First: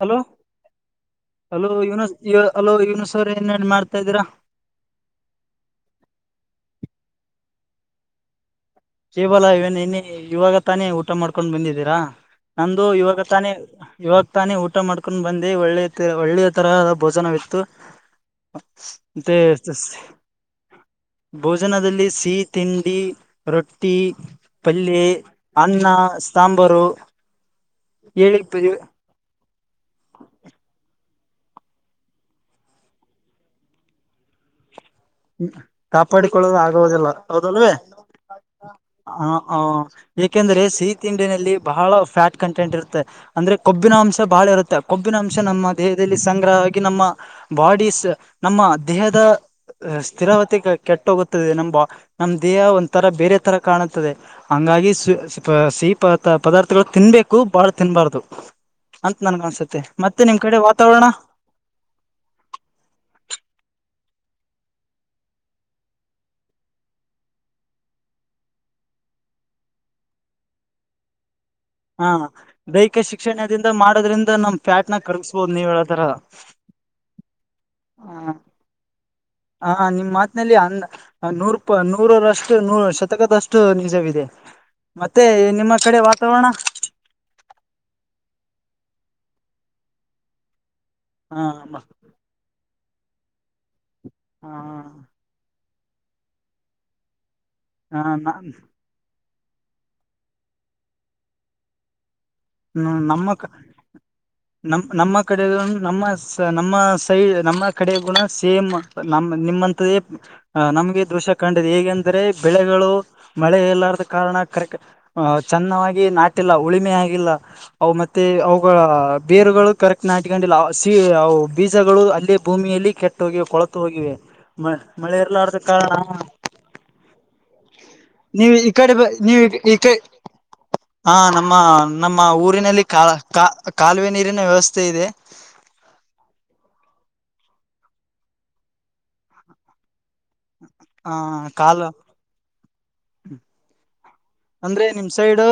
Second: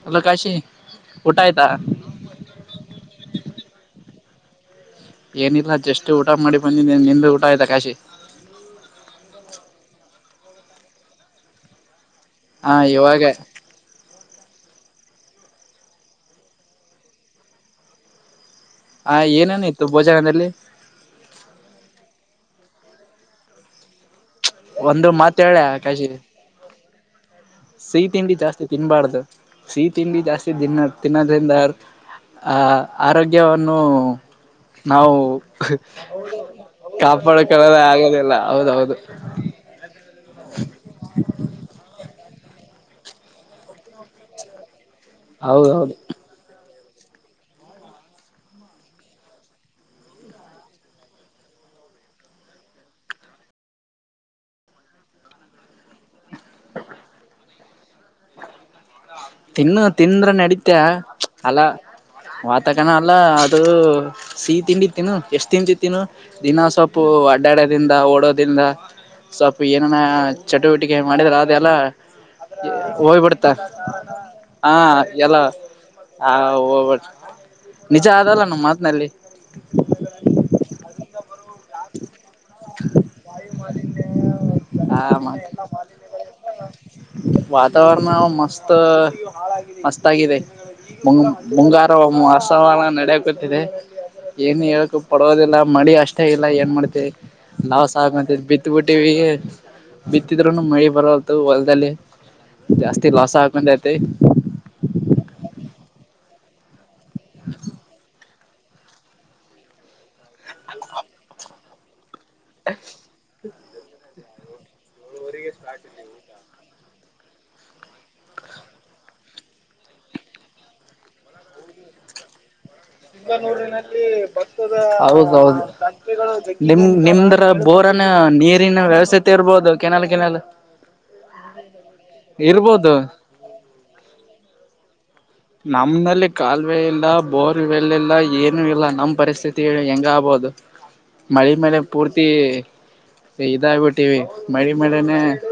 Hello ಊಟ ಆಯ್ತಾ hello Yuvan hello ಯವನಸ್ ಅವರ್ ಏನ್ನ್ನ ಮಾಡ್ತಾ ಇದೀರಾ? ಏನಿಲ್ಲ ಜಸ್ಟ್ ಊಟ ಮಾಡಿ ಬಂದಿನಿ ನಿಂದು ಊಟ ಆಯ್ತಾ ಕಾಶಿ? ಕೆವಲಾ ಇವನ್ ನಿನ್ನೆ ಇವಾಗ ತಾನೇ ಊಟ ಮಾಡ್ಕೊಂಡ ಬಂದಿದ್ದೀರಾ ನಂದು ಇವಾಗ ತಾನೇ ಇವಾಗ ತಾನೇ ಊಟ ಮಾಡ್ಕೊಂಡ್ ಬಂದೆ ಒಳ್ಳೆದ ಒಳ್ಳೆಯ ತರಹ ಭೋಜನವಿತ್ತು. ಆ ಏನೇನಿತ್ತು [unintelligible] ಭೋಜನದಲ್ಲಿ ಭೋಜನದಲ್ಲಿ ಸಿಹಿ ತಿಂಡಿ ರೊಟ್ಟಿ ಪಲ್ಲಿ ಒಂದು ಮಾತ್ ಹೇಳ ಅನ್ನ ಕಾಶಿ ಸಾಂಬಾರು ಸಿಹಿ ತಿಂಡಿ ಹೇಳಿ ಜಾಸ್ತಿ ತಿನ್ಬಾರ್ದು ಸಿಹಿ ತಿಂಡಿ ಜಾಸ್ತಿ ತಿನ್ನ ತಿನ್ನೋದ್ರಿಂದ ಆ ಆರೋಗ್ಯವನ್ನು. ನಾವು ಕಾಪಾಡಿಕೊಳ್ಳಲು ಆಗುವುದಿಲ್ಲ ಹೌದಲ್ವೇ ಕಾಪಾಡಕೊಳ್ಳದ ಆಗದಿಲ್ಲ ಹೌದೌದು. ಹ ಹ ಏಕೆಂದ್ರೆ ಸಿಹಿ ತಿಂಡಿನಲ್ಲಿ ಬಹಳ ಫ್ಯಾಟ್ ಕಂಟೆಂಟ್ ಇರುತ್ತೆ ಅಂದ್ರೆ ಕೊಬ್ಬಿನ ಅಂಶ ಬಹಳ ಇರುತ್ತೆ. ಕೊಬ್ಬಿನ ಅಂಶ ನಮ್ಮ ಹೌದೌದು ದೇಹದಲ್ಲಿ ಸಂಗ್ರಹವಾಗಿ ನಮ್ಮ ಬಾಡ ನಮ್ಮ ದೇಹದ. ಸ್ಥಿರಾವತಿ ಕೆಟ್ಟೋಗುತ್ತದೆ ನಮ್ಮ ನಮ್ ದೇಹ ಒಂ ತರ ಬೇರೆ ತರ ಕಾಣುತ್ತದೆ. ಹಂಗಾಗಿ ಸಿಹಿ ಪ ಪದಾರ್ಥಗಳು ತಿನ್ಬೇಕು ಬಾಳ ತಿನ್ಬಾರ್ದು. ಅಂತ ನನ್ಗ ಅನ್ಸುತ್ತೆ ತಿನ್ನು ಮತ್ತೆ ತಿಂದ್ರ ನಿಮ್ ಕಡೆ ನಡೀತ ವಾತಾವರಣ ಅಲ. ವಾತಕರಣ ಅಲ್ಲ ಅದು ಸಿಹಿ ತಿಂಡಿತ್ತಿನ ಎಷ್ಟ್ ತ ತಿಂತಿ ತಿನ್ನು. ದಿನ ಸೊಪು ಅಡ್ಡಾಡೋದಿಂದ ಓಡೋದಿಂದ. ಸ್ವಪ ಏನನ ಚಟುವಟಿಕೆ ಮಾಡಿದ್ರ ಅದೆ ಎಲ್ಲ ಹ ದೈಹಿಕ ಹೋಗ್ಬಿಡ್ತ. ಶಿಕ್ಷಣದಿಂದ ಮಾಡೋದ್ರಿಂದ ನಮ್ ಹಾ ಫ್ಯಾಟ್ ನ ಎಲ್ಲ ಕರ್ಗಿಸಬೋದು ನೀವ್ ಹೇಳತರ ಆ ಹ್ಬಟ್ ನಿಜ ಹ ಆದಲ್ಲ ನಮ್ಮ ಮಾತ್ನಲ್ಲಿ. ಹ ನಿಮ್ ಮಾತ್ಲ್ಲಿ ಅಂದ. ಹ ನೂರು ಪ ನೂರರಷ್ಟು ನೂರ ಶತಕದಷ್ಟು ನಿಜವಿದೆ. ಮತ್ತೆ ನಿಮ್ಮ ಕಡೆ ವಾತಾವರಣ. ವಾತಾವರ್ರಣ ಮಸ್ತ್ ಮಸ್ತ್ ಆಗಿದೆ. ಮುಂಗ ಹ ಮುಂಗಾರು ವಸವಾನ ನಡೆಯಕಟ್ಟಿದೆ ಹ ಏನು ಹೇಳಕು ಪಡೋದಿಲ್ಲ. ಮಳಿ ಅಷ್ಟೇ ಇಲ್ಲ ಏನ್ ಮಾಡ್ತತಿ ಲಾವಸ್ ಆಗ ಹ ಬಿತ್ ಬಿಟ್ಟ. ಟಿವ ಬಿತ್ತಿದ್ೂನು ಮಳಿ ಬರಲ್ ಹೊಲ್ದಲ್ಲಿ ಜಾಸ್ತಿ ಲಾಸ್ ಆಗ್ತ. [inaudible] ನಮ ನಮ್ಮ ಕಡೆ ನಮ್ಮ ನಮ್ಮ ಸೈಡ್ ನಮ್ಮ ಕಡೆ ಗುಣ. ಸೇಮ್ ನ ನಿಮ್ಮಂತೇ ನಮ್ಗೆ ದೃಶ್ಯ ಕಂಡ ಹೇಗೆ. ಆದರೆ ಬೆಳೆಗಳು ಮಳೆ ಇಲ್ಲಾರದ ಕಾರಣ ಕ ಚೆನ್ನಾಗಿ ನಾಟಿಲ್ಲವು. ಉಳಿಮೆ ಹಾಗಿಿಲ್ಲ. ಅವು ಮತ್ತೆ ಅವುಗಳ ಬೇರುಗಳು ಕರೆಕ್ಟ್ ನಾಟ್ಕೊಂಡಿಲ್ಲ ಅವು ಬೀಜಗಳು ಅಲ್ಲೇ ಭೂಮಿಯಲ್ಲಿ. ಕೆಟ್ಟ ಹೋಗಿವೆ ೂಲ್ಲಿ ಕೊಳತು ಹೋಗಿವೆ ಮ ಮಳೆ ಹೌದೌ ಇರ್ಲಾರ್ದ ಕಾರಣ ನಿ ನಿಮ. [inaudible] ಬೋರನ ನೀವು ಈ ನೀರಿನ ವ್ಯವಸ್ಥೆತೆ ಇರಬಹುದು ಕೆನಾಲ್ ಕೆನಾಲ್. ಹಾ ನಮ್ಮ ನಮ್ಮ ಊರಿನಲ್ಲಿ ಇರ್ಬೋದು ಕಾ ಕಾ ಕಾಲುವೆ ನೀರಿನ ವ್ಯವಸ್ಥೆ ಇದೆ. ನಮ್ನಲ್ಲಿ ಕಾಲುವೆ ಇಲ್ಲ ಬೋರ್ವೆಲ್ ಇಲ್ಲ ಏನು ಇಲ್ಲ ನಮ್ ಪರಿಸ್ಥಿತಿ ಹೆಂಗ ಆಗ್ಬಹದು. ಆ ಮಳೆ ಮೇಲೆ ಕಾಲು ಪೂರ್ತಿ ಇದಾಗಬಿಟ್ಟೀವಿ. ಅಂದ್ರೆ ನಿಮ್ ಸೈಡ್.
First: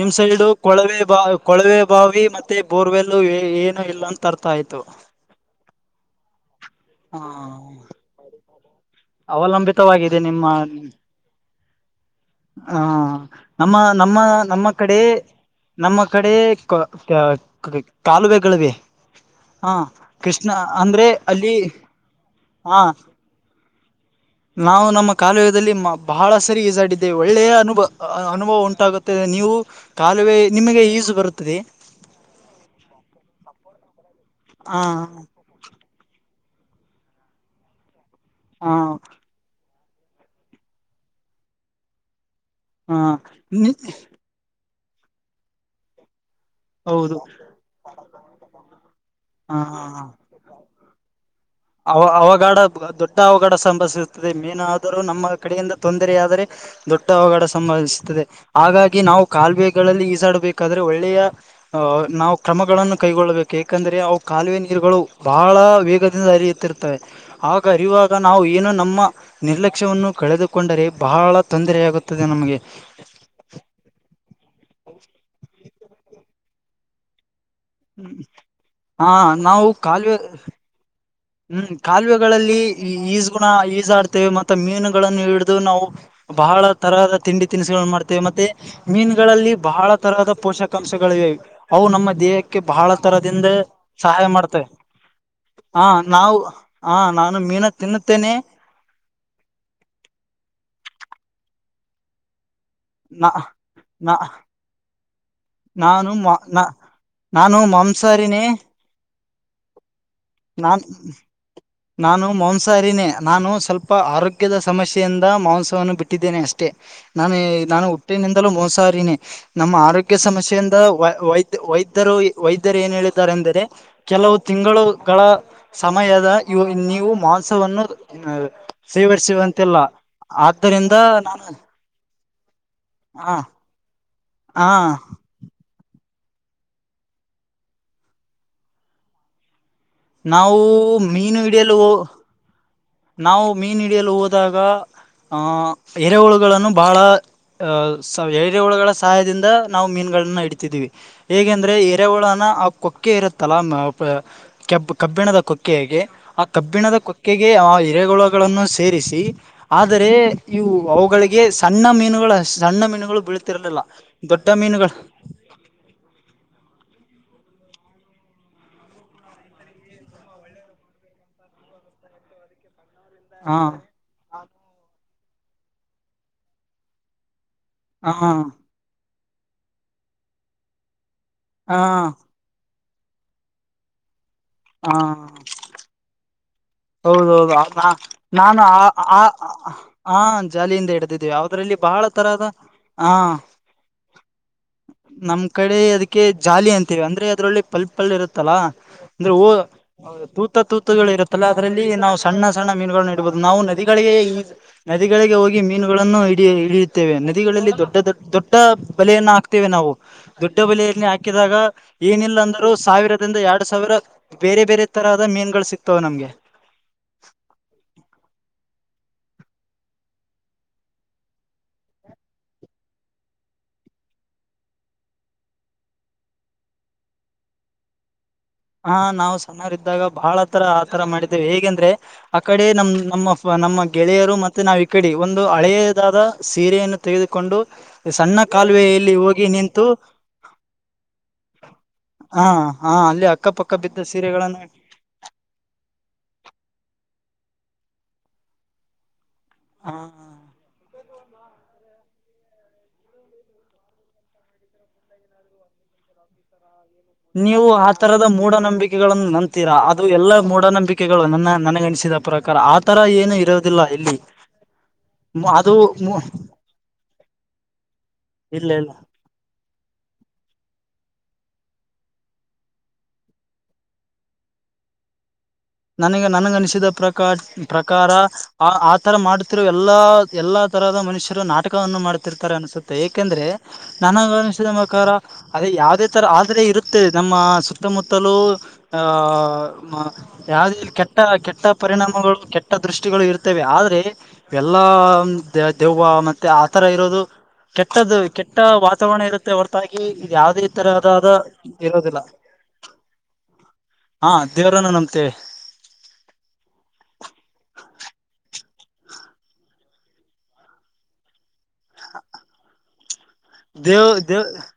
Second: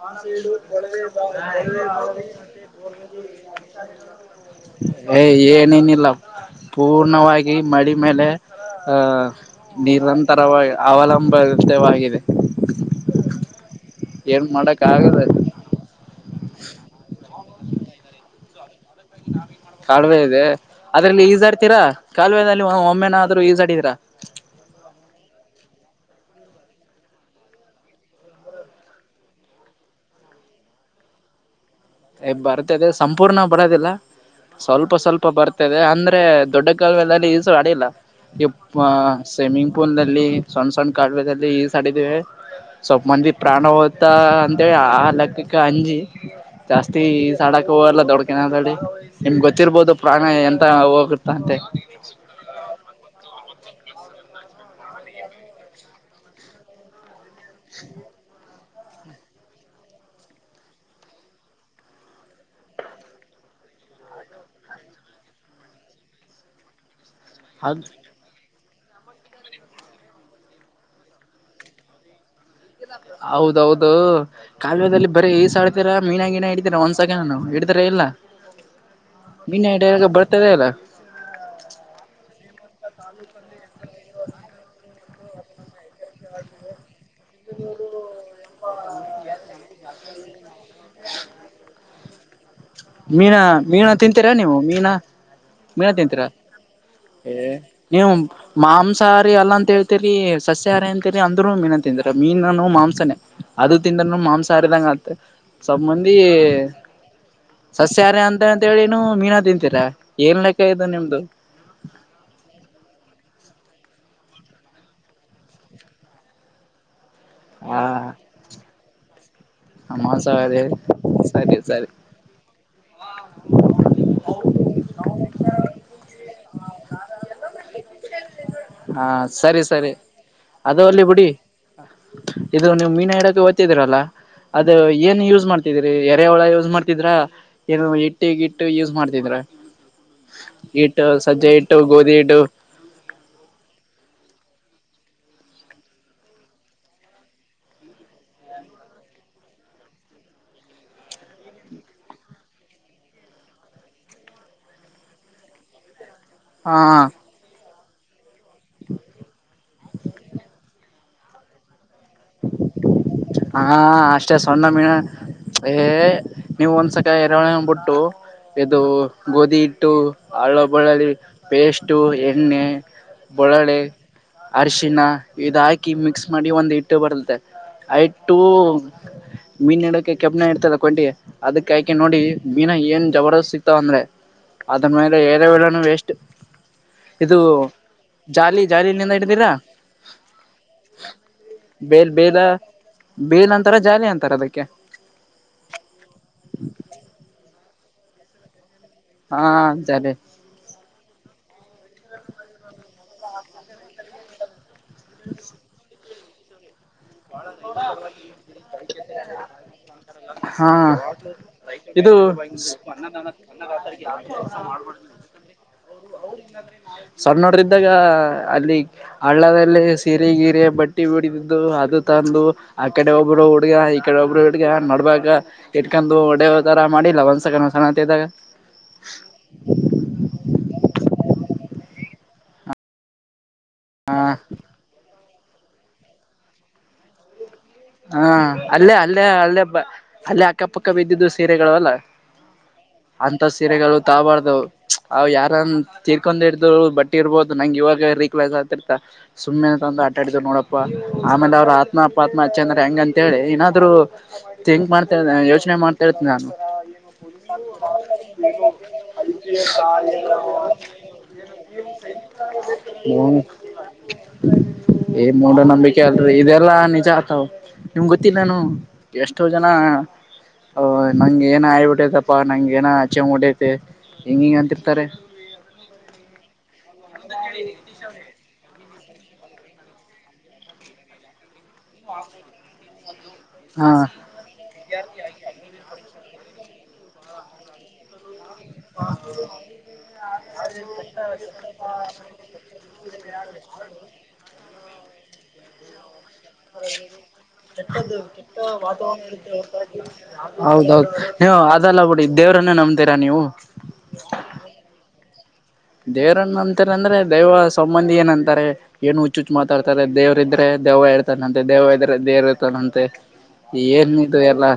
ನಿಮ್ಸೈಡು ಕೊಳವೆ ಬಾ ಕೊಳವೆ ಬಾವಿ ಮತ್ತೆ ಬೋರ್ವೆಲ್ಲ. ಇಲ್ಲ ಅಂತ ಅರ್ಥ ಆಯ್ತು. ಏ ಏನೇನಿಲ್ಲ ಹ ಪೂರ್ಣವಾಗಿ ಮಡಿ ಮೇಲೆ. ಹಹ ಅವಲಂಬಿತವಾಗಿದೆ ನಿಮ್ಮ ನಿರಂತರವ ಅವಲಂಬಿತವಾಗಿದೆ. ಹಾ ನಮ್ಮ ನಮ್ಮ ಏನ್ ನಮ್ಮ ಮಾಡಕ್ ಕಡೆ. ಆಗದ ನಮ್ಮ ಕಡೆ ಕಾಲುವೆಗಳಿವೆ. ಹಾ ಕಾಲುವೆ ಇದೆ ಕೃಷ್ಣ ಅಂದ್ರೆ ಅದ್ರಲ್ಲಿ ಈಜ ಅಲ್ಲಿ ಆರ್ತೀರಾ ಕಾಲುವೆಲ್ಲಿ ಹಾ ಒಮ್ಮೆನ. ಈಸಡಿದ್ರಾ. ನಾವು ನಮ್ಮ ಕಾಲುವದಲ್ಲಿ ಬಹಳ ಸರಿ ಈಸಾಡಿದ್ದೇವೆ ಒಳ್ಳೆಯ ಅನುಭವ ಅನುಭವ ಉಂಟಾಗುತ್ತದೆ ನೀವು. ಕಾಲುವೆ ನಿಮಗೆ ಈಸು ಬರುತ್ತದೆ. ಬರ್ತದೆ ಸಂಪೂರ್ಣ ಬರದಿಲ್ಲ ಹ ಸ್ವಲ್ಪ ಸ್ವಲ್ಪ. ಅಂದ್ರೆ ದೊಡ್ಡ ಕಾಲ ಮೇಲೆಲ್ಲಿ ಈಸ ಅಡ ಇಲ್ಲ ಇ. ಹ ಸ್ವಿಮ್ಮಿಂಗ್ ಪೂಲ್ ನಲ್ಲಿ ಸಣ್ಣ ಸಣ್ಣ ಕಾಲ್ವೆಗಳಲ್ಲಿ ಈ ಸಡಿದ್ದೀವೆ. ಸವಪ ಮಂದ ಪ್ರಾಣ ಹ ಹೋತ ಅಂತೆ ಆ ಲೆಕ್ಕಕ್ಕ ಅಂಜಿ. ಜಾಸ್ತಿ ಹೌದು ಈ ಸಡಕ್ ಹೋಗಲ್ಲ ದೊಡ್ಡಕಿನಡಿ ನಿಮ್ಗೆ ಹ ಗೊತ್ತಿರ್ಬೋುದು ಪ್ರಾಣ ಎಂತ ಹೋಗ. ಅೇ [inaudible] ಅವ ಅವಘಡ ದೊಡ್ಡ ಅವಘಡ ಸಂಭವಿಸುತ್ತದೆ. ಎನಾದರೂ ನಮ್ಮ ಕಡೆಯಿಂದ ತೊಂದರೆ ಆದರೆ ದೊಡ್ಡ ಅವಘಡ ಸಂಭವಿಸುತ್ತದೆ. ಹಾಗಾಗಿ ನಾವು ಕಾಲುವೆಗಳಲ್ಲಿ ಈಸಾಡಬೇಕಾದ್ರೆ ಒಳ್ಳೆಯ ನಾವು ಕ್ರಮಗಳನ್ನು ಕೈಗೊಳ್ಳಬೇಕು. ಯಾಕಂದ್ರೆ ಅವು ಕಾಲುವೆ ನೀರುಗಳು ಬಹಳ ವೇಗದಿಂದ ಅ ಆ ಹೌದ್ ಅರಿವಾಗ [unintelligible] ಈಗ ನಾವು ಏನು ನಮ್ಮ ನಿರ್ಲಕ್ಷ್ಯವನ್ನು ಕಳೆದುಕೊಂಡರೆ ಬಹಳ ತೊಂದರ ಆಗುತ್ತದೆ ನಮಗೆ. ಹೌದೌದು, ಕಾಲುವೆದಲ್ಲಿ ಬರೀ ಈಸ ಆಡ್ತೀರಾ ಮೀನ ಗೀನ ಇಡತೀರಾ ಒಂದ್ಸಕ ನಾನು ಇಲ್ಲ ಆ [unintelligible] ಮೀನು ನಾವು ಹಿಡಿಯಲು ಕಾಲುವೆ ಬರ್ತದೆ ಇಲ್ಲ ಹ್ಮ್, ಕಾಲುವೆಗಳಲ್ಲಿ ಈಜಗುಣ ಈಜಾಡ್ತೇವೆ. ಮತ್ತೆ ಮೀನುಗಳನ್ನು ಹಿಡಿದು ನಾವು ಬಹಳ ತರಹದ ತಿಂಡಿ ತಿನಿಸು ಮಾಡ್ತೇವೆ. ಮತ್ತೆ ಮೀನ್ಗಳಲ್ಲಿ ಬಹಳ ತರಹದ ಪೋಷಕ ಅಂಶಗಳಿವೆ ಅವು ನಮ್ಮ ದೇಹಕ್ಕೆ ಕೆ ಬಹಳ ಮೀನಾ ತರದಿಂದ ಮೀನಾ ಸಹಾಯ ತಿಂತೀರಾ ನೀವು ಮಾಡ್ತವೆ. ಮೀನಾ ಹಾ ಮೀನ ತಿಂತೀರಾ ನಾವು ಹ ನಾನು ಮೀನ ತಿನ್ನುತ್ತೇನೆ. ಮಾಂಸಹಾರಿ ಅಲ್ಲ ಅಂತ ಹೇಳ್ತರಿ ಸಸ್ಯಾಹಾರಿ ಅಂತರಿ ಅಂದ್ರೂನೂ ಮೀನ ತಿಂದ್ರಾ, ಮೀನನು ಮಾಂಸ ನಾ ಅದು ನಾ ತಿಂದ್ರ ಮಾಂಸಾಹಾರ [unintelligible] ದಂಗ ಆತ್ತ ಸ್ವಲ್ಪ ನಾನು ಮಂದಿ ಮ- ನಾ ನಾನು ಸಸ್ಯಾಹಾರಿ ಅಂತ ಮಾಂಸಾರಿನೇ ಅಂತ ಹೇಳಿನು ಮೀನಾ ತಿಂತೀರಾ ಏನ್ ಲೆಕ್ಕ ನಾನ್ ಇದು ನಿಮ್ದು. ನಾನು ಮಾಂಸಹಾರಿನೇ ನಾನು ಸ್ವಲ್ಪ ಆರೋಗ್ಯದ ಸಮಸ್ಯೆಯಿಂದ ಮಾಂಸವನ್ನು ಬಿಟ್ಟಿದ್ದೇನೆ ಅಷ್ಟೇ. ನಾನು ಹಾ ನಾನು ಹುಟ್ಟಿನಿಂದಲೂ ಮಾಮ್ಸಹಾರಿನೇ. ನಮ್ಮ ಆರೋಗ್ಯ ಮಾಂಸಾಹಾರಿ ಸಮಸ್ಯೆಯಿಂದ ವ ಸರಿ ವೈದ್ಯ ಸರಿ ವೈದ್ಯರು ವೈದ್ಯರು ಏನು ಹೇಳಿದ್ದಾರೆಂದರೆ ಕೆಲವು ತಿಂಗಳುಗಳ ಸಮಯದ ಇ ನೀವು ಮಾಂಸವನ್ನು ಹಾ, ಸರಿ ಸೇವರಿಸುವಂತಿಲ್ಲ ಸರಿ ಆದ್ದರಿಂದ ಅದೋಗಲ್ಲಿ ಬಿಡಿ ನಾನು ಇದು ನೀವು ಮೀನು ಹ ಹಿಡಿದು ಹಿಡಿತಿದ್ರಲ್ಲ ಹ ಅದು ಏನ್ ಯೂಸ್ ಮಾಡ್ ಇದ್ರಿ ಎರೆಹುಳ ಯೂಸ್ ಮಾಡ್ತಿದ್ರ ಏನ ಹಿಟ್ಟಗಿಟ್ಟು ಯೂಸ್ ಮಾಡ್ತಿದ್ರಾ ನಾವು ಹಿಟ್ಟು ಮೀನು ಸಜ್ಜೆ ಹಿಟ್ಟು, ಹಿಡಿಯಲು ಗೋಧಿ ಹಿಟ್ಟು ನಾವು ಮೀನ್ ಹಿಡಿಯಲು ಹೋದಾಗ ಆಹಾ, ಎರೆಹುಳುಗಳನ್ನು ಬಹಳ- ಎರೆ ಹುಳಗಳ ಸಹಾಯದಿಂದ ನಾವು ಮೀನ್ಗಳನ್ನ ಹಿಡ್ತಿದೀವಿ. ಹೇಗೆಂದ್ರೆ ಎರೆಹುಳನ ಆ ಕೊಕ್ಕೆ ಇರುತ್ತಲ್ಲ ಕಬ್ ಕಬ್ಬಿಣದ ಕೊಕ್ಕೆಗೆ, ಆ ಹಾ ಕಬ್ಬಿಣದ ಕೊಕ್ಕೆಗೆ ಆ ಎರೆಹುಳ ಗಳನ್ನು ಸೇರಿಸಿ ಆದರೆ ಇವು ಅವುಗಳಿಗೆ ಸಣ್ಣ ಮೀನು ಸಣ್ಣ ಮೀನುಗಳು ಬೀಳತಿರದಿಲ್ಲ ದೊಡ್ಡ ಮೀನುಗಳು ಏಯ್ ನೀವುಒಂದ್ಸತೆ ಎರೆಹುಳ ಬಿಟ್ಟು ಇದು ಗೋಧಿ ಹಿಟ್ಟು, ಅಲ್ಲಾ ಬಳ್ಳಳ್ಳಿ ಪೇಸ್ಟ್ ಎಣ್ಣೆ ಹಾ ಬಳ್ಳಳ್ಳಿ, ಅರಶಿಣ ಇದ ಹಾಕಿ ಮಿಕ್ಸ್ ಮಾಡಿ ಒಂದ್ ಹಿಟ್ಟು [unintelligible] ಬರುತ್ತೆ ಹ ಐಟ್ಟು ಮೀನ್ ಇಡಕ ಕೆಬ್ಬಣ ಇಡ್ತದ ಕೊಂಡಿ ಅದಕ್ ಹ ಆಕಿ ನೋಡಿ ಮೀನಾ ಏನ್ ಜಬರದಸ್ತ್ ಸಿಕ್ತಾವ ಅಂದ್ರೆ ಅದ್ರ ಮೇಲೆ ರೆ [unintelligible] ವೇಳಾನ ವೇಸ್ಟ್. ಹೌದ ಇದು ಹೌದು, ನಾನು ಜಾಲಿ ಜಾಲಿನಿಂದ ಆ ಹಿಡ್ದಿರಾ ಆ ಹ ಜಾಲಿಯಿಂದ ಹಿಡದಿದ್ವಿ. ಅದರಲ್ಲಿ ಬಹಳ ಬೇಲ್ ಬೇಲ ತರಹದ ಹಾ ಬೇಲ್ ಅಂತಾರ ಜಾಲಿ ಅಂತಾರ ಅದಕ್ಕೆ ನಮ್ ಕಡೆ ಅದಕ್ಕೆ ಜಾಲಿ ಅಂತೇವಿ ಅಂದ್ರೆ ಅದ್ರಲ್ಲಿ ಪಲ್ ಪಲ್ ಇರುತ್ತಲ್ಲಾ ಅಂದ್ರೆ ಹಾ ಜಾಲಿ [unintelligible] ತುತ್ತ ತೂತುಗಳು ಇರುತ್ತಲ್ಲ ಅದರಲ್ಲಿ ನಾವು ಸಣ್ಣ ಸಣ್ಣ ಮೀನುನ್ನ ಇಡ್ಬಹುದು ನಾವು ನದಿಗಳಿಗೆ ಈ ನದಿಗಳಿಗೆ ಹೋಗಿ ಮೀನುಗಳನ್ನು ಹಿ ಇಡಿಯ ಇಡಿಯುತ್ತೇವೆ ನದಿಗಳಲ್ಲಿ ದೊಡ್ಡ ದೊಡ್ ದೊಡ್ಡ ಬಲೆಯನ್ನ ಹಾಕ್ತೇವೆ ನಾವು. ದೊಡ್ಡ ಹಾ ಬಲೆಯಲ್ಲಿ ಹಾಕಿದಾಗ ಇದು ಏನಿಲ್ಲಾಂದರೂ ಸಾವಿರದಿಂದ ಎರಡ್ ಸಾವಿರ ಬೇರೆ ಬೇರೆ ತರಹದ ಮೀನ್ಗಳು ಸಿಕ್ತಾವೆನಮ್ಗೆ. ಸಣ್ಣವ್ರು ಇದ್ದಾಗ ಅಲ್ಲಿ. ಹಳ್ಳದಲ್ಲಿ ಸಿರೆ ಗಿರೆ ಬಟ್ಟಿ ಬಿಡಿದಿದ್ದು ಅದು. ತಂದು ಆ ಕಡೆ ಒಬ್ಬರು ಹುಡ್ಗ ಈ ಕಡೆ ಒಬ್ರು ಹಿಡ್ಗ ನೋಡಬಾಗ. ಇಟ್ಕುಕೊಂಡು ಹೊಡಿಯೋತರ ಮಾಡಿಲ್ಲ ಒಂದ್ಸಕಣ ಸಣಂತ ಇದ್ದಾಗ. ಹಾ ನಾವು ಸಣ್ಣರ ಇದ್ದಾಗ ಬಹಳ ತರ ಆತರ ಮಾಡಿದ್ದೇವೆ ಹೇಗೆಂದ್ರೆ. ಆ ಕಡೆ ನಮ್ ನಮ್ಮ ನಮ್ಮ ಹ ಗೆಳೆಯರು ಮತ್ತೆ ನಾವು ಈಕಡೆ ಒಂದು ಹಳೆಯದಾದ ಸೀರೆಯನ್ನು ತೆಗೆದುಕೊಂಡು. ಹಾ ಸಣ್ಣ ಅಲ್ಲೇ ಕಾಲುವೆಯಲ್ಲಿ ಅಲ್ಲೇ ಹೋಗಿ ಅಲ್ಲೇ ನಿಂತು ಅಲ್ಲೇ ಅಕ್ಕಪಕ್ಕ ಬಿದ್ದಿದ್ದು ಸೀರೆಗಳು ಅಲ್ಲ. ಹಾ ಹಾ ಅಲ್ಲೆ ಅಂತ ಅಕ್ಕಪಕ್ಕ. ಸೀರೆಗಳು ಬಿದ್ದ ಸೀರೆಗಳನ್ನು ತಾಬಾರ್ದವು. ಅವ್ ಯಾರನ್ ತೀರ್ಕೊಂಡ್ ಹಡ್ದ್ ಬಟ್ಟಿ ಇರ್ಬೋದು ನಂಗ್ ಇವಾಗ ರಿಫ್ರೆಶ್ ಆಗ್ತಿರ್ತ. ಸುಮ್ಮನೆ ಹಾ ತಂದು ಆಟ ಆಡಿದ್ ನೋಡಪ್ಪ ಆಮೇಲೆ ಅವ್ರರ ಆತ್ಮ ಅಚ್ಚೆಂದ. ಹೆಂಗ ಅಂತ ಹೇಳಿ ಏನಾದ್ರು ತಿಂಗ್ ಮಾಡ್ತಾ ಯೋಚನೆ ಮಾಡ್ತಾ ಇರ್ತಿ ನಾನು. [unintelligible] ಹ್ಮ ನೀವು ಆ ತರದ ಮೂಢನಂಬಿಕೆಗಳನ್ನು ನಂಬ್ತೀರಾ ಅದು ಎಲ್ಲಾ ಮೂಢನಂಬಿಕೆಗಳು ನನ್ನ ನನಗನಿಸಿದ ಪ್ರಕಾರ ಆತರ ಏನು ಇರೋದಿಲ್ಲ ಇಲ್ಲಿ ಏ ಮು- ಅದು ಮೂಡನಂಬಿಕೆ ಮು- ಅಲ್ರರಿ ಇದೆಲ್ಲಾ ನಿಜ ಆತಾವ ನಿಮ್ ಗೊತ್ತಿಲ್ಲ ನಾನು. ಇಲ್ಲ ಇಲ್ಲ ಎಷ್ಟೋ ಜನ. ನನಗೆ ಏನೋ ಹಾಗಿಬಿಟೈತಪ್ಪ ನನಗೆ ಏನ ಆಚೆ ಹಂಗ ಹೊಟೈತಿ ಹಿಂಗ ಹಿಂಗ ಅಂತಿರ್ತಾರೆ. ನನಗೆ ನನಗೆ ಅನಿಸಿದ್ದ ಪ್ರಕಾರ. ಆ ಆತರ ಮಾಡತಿರುವ ಎಲ್ಲಾ ಎಲ್ಲಾ ತರಹದ ಮನುಷ್ಯರು ನಾಟ. ನಟಕವನ್ನು ಮಾಡ್ತಿರ್ತಾರೆ ಅನಸುತ್ತೆ ಏಕೆಂದ್ರೆ ಹಾ ನನಗೆ ಅನಿಸಿದ ನನ್ನ ಪ್ರಕಾರ ಅದ ಯಾವುದೇ ತರ ಆದರೆ ಇರುತ್ತದೆ ನಮ್ಮ ಸುತ್ತಮುತ್ತಲು. ಹಾ. ಯಾವ್ದಿ ಕೆಟ್ಟ ಕೆಟ್ಟ ಪರಿಣಾಮಗಳು ಕೆಟ್ಟ ದೃಷ್ಟಿಗಳು ಇರ್ತವೆ ಆದ್ರೆ. ಎಲ್ಲಾ ದೆವ್ವ ಮತ್ತೆ ಆತರ ಇರೋದು. ಕೆಟ್ಟದ್ದು ಕೆಟ್ಟ ವಾತಾವರಣ ಇರುತ್ತೆ ಹೊರತಾಗಿ ಇದ್ ಯಾವದೇ ಹೌದೌದು ತರಹದಾದ ನೀವು ಅದೆಲ್ಲ ಇರೋದಿಲ್ಲ ಬಿಡಿ ದೇವ್ರನ್ನೇ ನಂಬಿ. ತೀರ ನೀವು. ಹಾ ದೇವರನ್ನ ನಂಬುತ್ತಿವಿ. ದೇವ್ರನ್ನ ಅಂತಾರೆ ಅಂದ್ರೆ ದೈವ ಸಂಬಂಧಿ ಏನಂತಾರೆ. ಏನು ಹುಚ್ಚುಚ್ಚು ಮಾತಾಡ್ತಾರಾರೆ ದೇವ್ರ ಇದ್ರೆ ದೆವ್ವ ಇರ್ತಾನಂತೆ ದೆವ್ವ ಇದ್ರೆ ದೇವ್ರ ಇರ್ತಾನಂತೆ. ದೇವ್ ಏನ್ ಇದು ದೇವ್ ಎಲ್ಲಾ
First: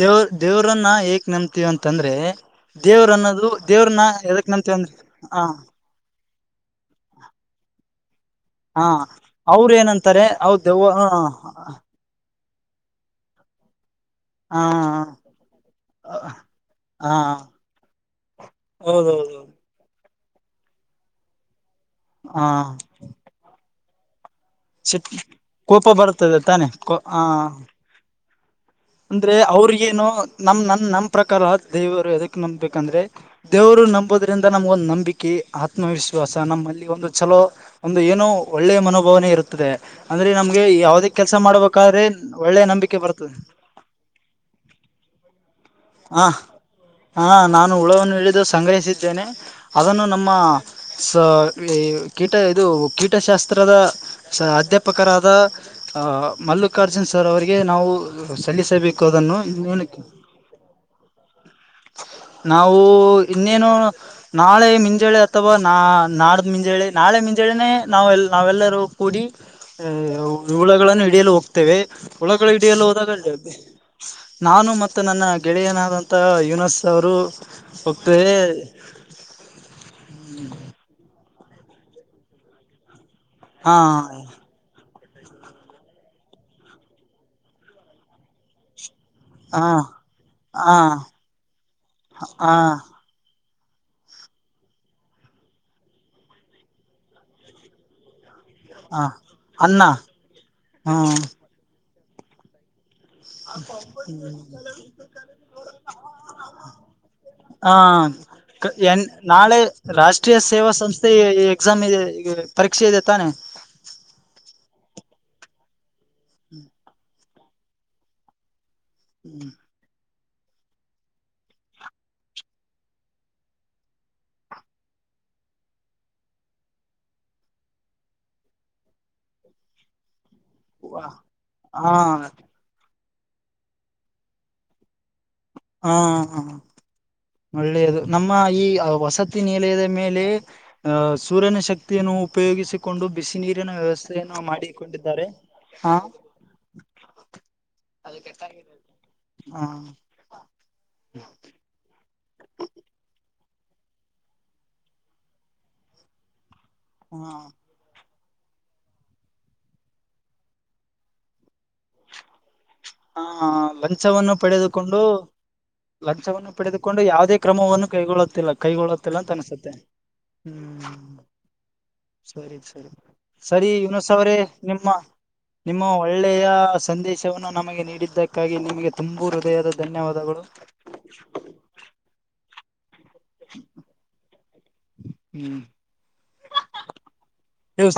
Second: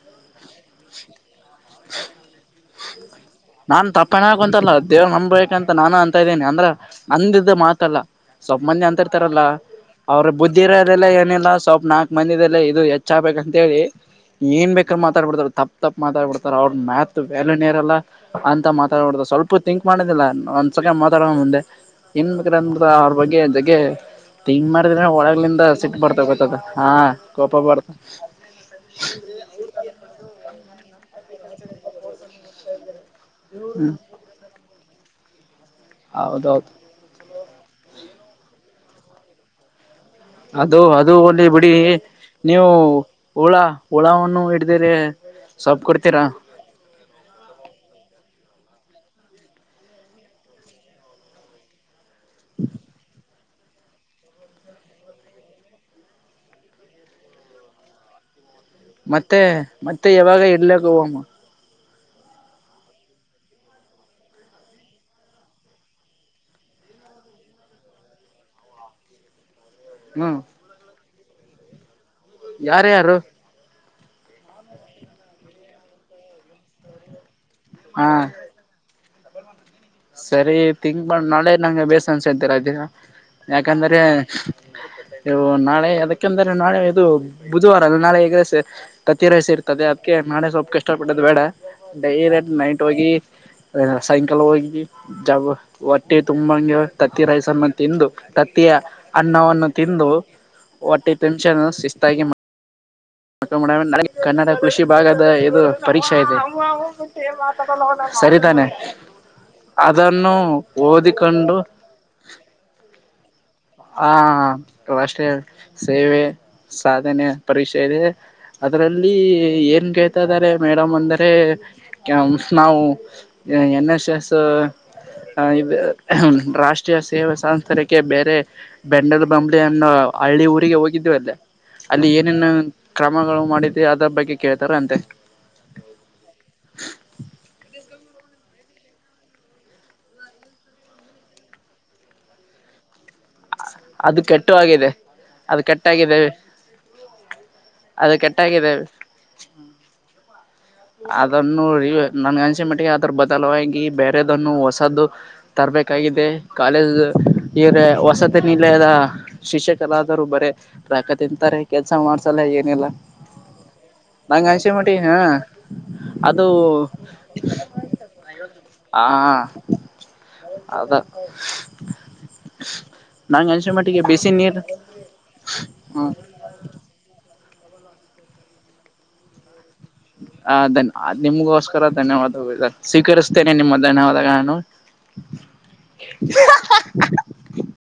ದೇವ ದೇವ್ರನ್ನ ಹೀಗೆ ನಂಬ್ತಿವಿ ಅಂತಂದ್ರೆ. ದೇವ್ರ ಅನ್ನೋದು ದೇವ್ರನ ಯದಕ್ ನಂಬುತ್ತಿವಿ ಅಂದ್ರೆ. ದೇವ್ ನಂಬಬೇಕಂತ ನಾನು ಅಂತ ಇದ್ದೀನಿ ಅಂದ್ರ ಅಂದಿದ್ದ ಮಾತಲ್ಲ. ಸ್ವಲ್ಪ್ ಹ ಮಂದಿ ಅಂತರ್ತಾರಲ್ಲ ಅವ್ರ ಏನಂತಾರೆ ಅವ್ರ ಅವ ಬುದ್ಧಿ ದೆವ್ವ ಹ ಇರೋದೆಲ್ಲ ಏನಿಲ್ಲ ಸ್ವಲ್ಪ್ ನಾಕ. ಮನದೆಲ್ಲೇ ಇದು ಹೆಚ್ಚ ಆಗ್ಬೇಕಂತ ಹೇಳಿ. ಹ ಏನು ಬೇಕಾದ್ ಮಾತಾಡ್ಬಿಡ್ತಾರೇ ತಪ್ಪ ತಪ್ಪು ಮಾತಾಡ್ಬಡ್ತ ಅವ್ರ ಹಾ ಮಾತು ವ್ಯಾಲ್ಯೂನೇರಲ್ಲ. ಅಂತ ಮಾತಾಡ್ಬಾರ್ದು ಹೌದೌದೌದು ಸ್ವಲ್ಲ. ಸಪ್ಪು ತಿಂಕ್ ಮಾಡೋದಿಲ್ಲ ನ ಒಂದು ಸಕ ಮಾತಾಡಕ ಮುಂದೆ ಏನ್ ಹಾ ಬೇಕ್ರ ಅಂದ ಅವ್ರ ಬಗ್ಗೆ ಜಗ್ಗೆ. ತಿಂಗ ಮಾಡಿದ್ರ ಸಿಟ್ ಒಳಗಲಿಂದ ಕೋಪ ಸಿಟ್ ಬರ್ತ ಬರ್ತದೆ ಗೊತ್ತದ ತಾನೆ ಹಾ ಕೋ ಹ ಕೋಪ ಬರ್ತ. ಅಂದ್ರೆ ಅವ್ರಗೇನು ನಮ್ಮ ನನ್ ನಮ್ಮ ಪ್ರಕಾರ ದೇವರು ಅದಕ್ಕೆ. ನಂಬಬೇಕಂದ್ರೆ ದೇವ್ರು ನಂಬೋದ್ರಿಂದ ನಮ್ಗ ಒಂದು ನಂಬಿಕೆ. ಹಾಕಿ ಆತ್ಮವಿಶ್ವಾಸ ಹೌದೌದು ನಮ್ಮಲ್ಲಿ ಒಂದು ಚಲೋ ಒಂದು ಏನೋ ಒಳ್ಳೆ ಮನೋಭಾವನೆ ಇರುತ್ತದೆ. ಅಂದ್ರೆ ನಮ್ಗೆ ಅದು ಯಾವದೇ ಅದು ಕೆಲ್ಸ ಹೋಗ್ಲಿ ಬಿಡಿ ಮಾಡ್ಬೇಕಾದ್ರೆ ಒಳ್ಳೆ ನೀವು ನಂಬಿಕೆ ಬರ್ತದೆ. ಹುಳ ಹುಳವನ್ನು ಹಿಡಿದಿರೆ. ಹ ಹಾ ನಾನು ಹುಳವನ್ನು ಹಿಡಿದು ಸಂಗ್ರಹಿಸಿದ್ದೇನೆ. ಅದನ್ನು ನಮ್ಮ ಸ ಈ ಕೀಟ ಇದು ಕೀಟಶಾಸ್ತ್ರದ. ಸ ಅಧ್ಯಾಪಕರಾದ ಅ ಮಲ್ಲಿಕಾರ್ಜುನ್ ಸರ್ ಅವರಿಗೆ ನಾವು ಸಲ್ಲಿಸಬೇಕು. ಮತ್ತೆ ಅದನ್ನು ಮತ್ತೆ ಯಾವಾಗ ಇಡ್ಲ ಹೋಗಂ. ನಾವು ಇನ್ನೇನು. ನಾಳೆ ಮುಂಜಾಳೆ ಅಥವಾ ನಾ ನಾಡ್ದ ಮುಂಜಾಳಿ ನಾಳೆ ಮುಂಜಳಿನೇ ನಾವ್ ನಾವೆಲ್ಲರೂ. ಕೂಡಿ ಆಹ ಹ್ಮ್ ಹುಳಗಳನ್ನು ಹಿಡಿಯಲು ಹೋಗತ್ತೇವೆ ಹುಳುಗಳನ ಹಿಡಿಯಲೂ ಯಾರ ಹೋದಾಗ ಯಾರು ನಾನು ಮತ್ತೆ ನನ್ನ ಗೆಳೆಯನಾದಂತಹ ಯುನಸ್ ಅವರು ಹಾ ಹೋಗ್ತಾ [unintelligible] ಸರಿ ಥಿಂಕ್ ಮಾಡ ನಾಳೆ ನಂಗೆ ಬೇಸ [unintelligible] ದಿನ ಹಾ ಯಾಕಂದ್ರೆ ನಾಳೆ ಅದಕ್ಕೆಂದ್ರೆ ನಾಳೆ ಇದು ಬುಧವಾರ ಅಲ್ಲ ನಾಳೆ ಎಗ್ ರೈಸ್ ತತ್ತಿರೈಸ ಹಾ ಇರ್ತದೆ ಅದಕ್ಕೆ ನಾಳೆ ಸ್ವಲ್ಪ ಹಾ ಕಷ್ಟಪಟ್ಟದು ಬೇಡ ಡೈರೆಕ್ಟ್ ಹಾ ನೈಟ್ ಹೋಗಿ. ಸಾಯಂಕಾಲ ಹೋಗಿ ಜಬ ಹೊಟ್ಟೆ ತುಂಬಾ ತತ್ತಿ ರೈಸನ್ನೂ ತಿಂದು ತ ಹಾ ಅನ್ನವನ್ನು ಅನ್ನ ತಿಂದು ಹ್ಮ ಹೊಟ್ಟೆ ತುಂಬಿಸ್ಕ ಶಿಸ್ತಾಗಿ [unintelligible] [inaudible] ಕನ್ನಡ ಕೃಷಿ ಭಾಗದ ಇದು ಪರೀಕ್ಷೆ ಇದೆ ಹಾ ಸರಿತಾನೆ ಎನ್ ನಾಳೆ ಅದನ್ನು ರಾಷ್ಟ್ರೀಯ ಸೇವಾ ಸಂಸ್ಥೆ ಓದಿಕೊಂಡು ಎಕ್ಸಾಮ್ ಇದೆ. ಪರೀಕ್ಷೆ ಇದೆತಾನೆ. ಹಾ ರಾಷ್ಟ್ರೀಯ ಸೇವೆ ಸಾಧನೆ ಪರಿಕ್ಷೆ ಇದೇ ಅದರಲ್ಲಿ ಏನ ಕೆ [unintelligible] ಮೇಡಮ್ ಅಂದರೆ ನಾವು ಎನ್ ಎಸ್ ಎಸ್ ಆ ಇದ ರಾಷ್ಟ್ರೀಯ ಸೇವೆ [unintelligible] ಬೇರೆ. ಬೆಂಡಲ್ ಬಂಬ್ಲಿ ಅನ್ನೊ ಹಳ್ಳಿ ಊರಿಗೆ ಹೋಗಿದ್ದವ ಅಲ್ಲಿ ಹಾ ಏನೇನು. ಕ್ರಮಗಳು ಮಾಡಿದವಿ ಅದ್ರ ಬಗ್ಗೆ ಕೇಳ್ತಾರ ಅಂತೆ. ಹಾ ಹಾ ಒಳ್ಳೆಯದು ನಮ್ಮ ಈ ವಸತಿ ನಿಲಯದ ಮೇಲೆ ಸೂರ್ಯನ ಶಕ್ತಿಯನ್ನು ಉಪಯೋಗಿಸಿ. ಕೊಂಡು ಬಿಸ ನೀರಿನ ಅದು ವ್ಯವಸ್ಥೆಯನ್ನು ಕೆಟ್ಟು ಆಗಿದೆ ಮಾಡಿಕೊಂಡಿದ್ದಾರೆ ಅದು ಆ ಕೆಟ್ಟಾಗಿದೆ ಅದು ಕೆಟ್ಟಹೋಗಿದೆ ಹಾ ಅದನ್ನು ನನ್ ಅನ್ಸಮಟ್ಟಿಗೆ ಅದರ ಬದಲ ವಾಗಿ ಬೇರೆದನ್ನು ಹೊಸದ್ದು ತರಬೇಕಾಗಿದೆ ಕಾಲೇಜ್ ಹ ಇಯರ್ ಹೊಸತ್ ನಿಲಯದ ಶಿಕ್ಷಕರಾದರು ಬರೇ ರೊಕ್ಕಾ ತಿಂತಾರೆ ಕೆಲ್ಸ ಮಾಡ್ಸಲ್ಲ ಏನಿಲ್ಲಾ ಹ ಲಂಚವನ್ನು ನಂಗ ಅನಿಸಿದ ಪಡೆದುಕೊಂಡು ಮಟ್ಟಿಗೆ ಹ ಲಂಚವನ್ನು ಪಡೆದುಕೊಂಡು ಯಾವುದೇ ಕ್ರಮವನ್ನು ಕೈಗೊಳ್ಳುತ್ತಿಲ್ಲ ಆ ಕೈಗೊಳ್ಳುತ್ತಿಲ್ಲ ಅಂತ ಅನಸುತ್ತೆ ಅದ ಸರಿ ಸರಿ ನಂಗ ಸರಿ ಅನ್ಸಿ ಮಟ್ಟಿಗೆ ಯುನೂಸ್ ಬಿಸಿ ಅವ್ರೇ ನೀರ್ ನಿಮ್ಮ ನಿಮ್ಮ ಹ್ಮ ಒಳ್ಳೆಯ ಸಂದೇಶವನ್ನು ನಮಗೆ ನೀಡಿದ್ದಕ್ಕಾಗಿ ನಿಮಗೆ ತುಂಬೂ ಹೃದಯದ ಧನ್ಯವಾದಗಳು ಅದ್ ನಿಮ್ಗೋಸ್ಕರತಾನೇ [unintelligible] ಸ್ವೀಕರಿಸಿ [unintelligible] ಧನ್ಯವಾದಗಳನ್ನೂ ಹ್ಮ್ ಹಾ ಹಾ ಹಾ. ನ್ಯೂಸ್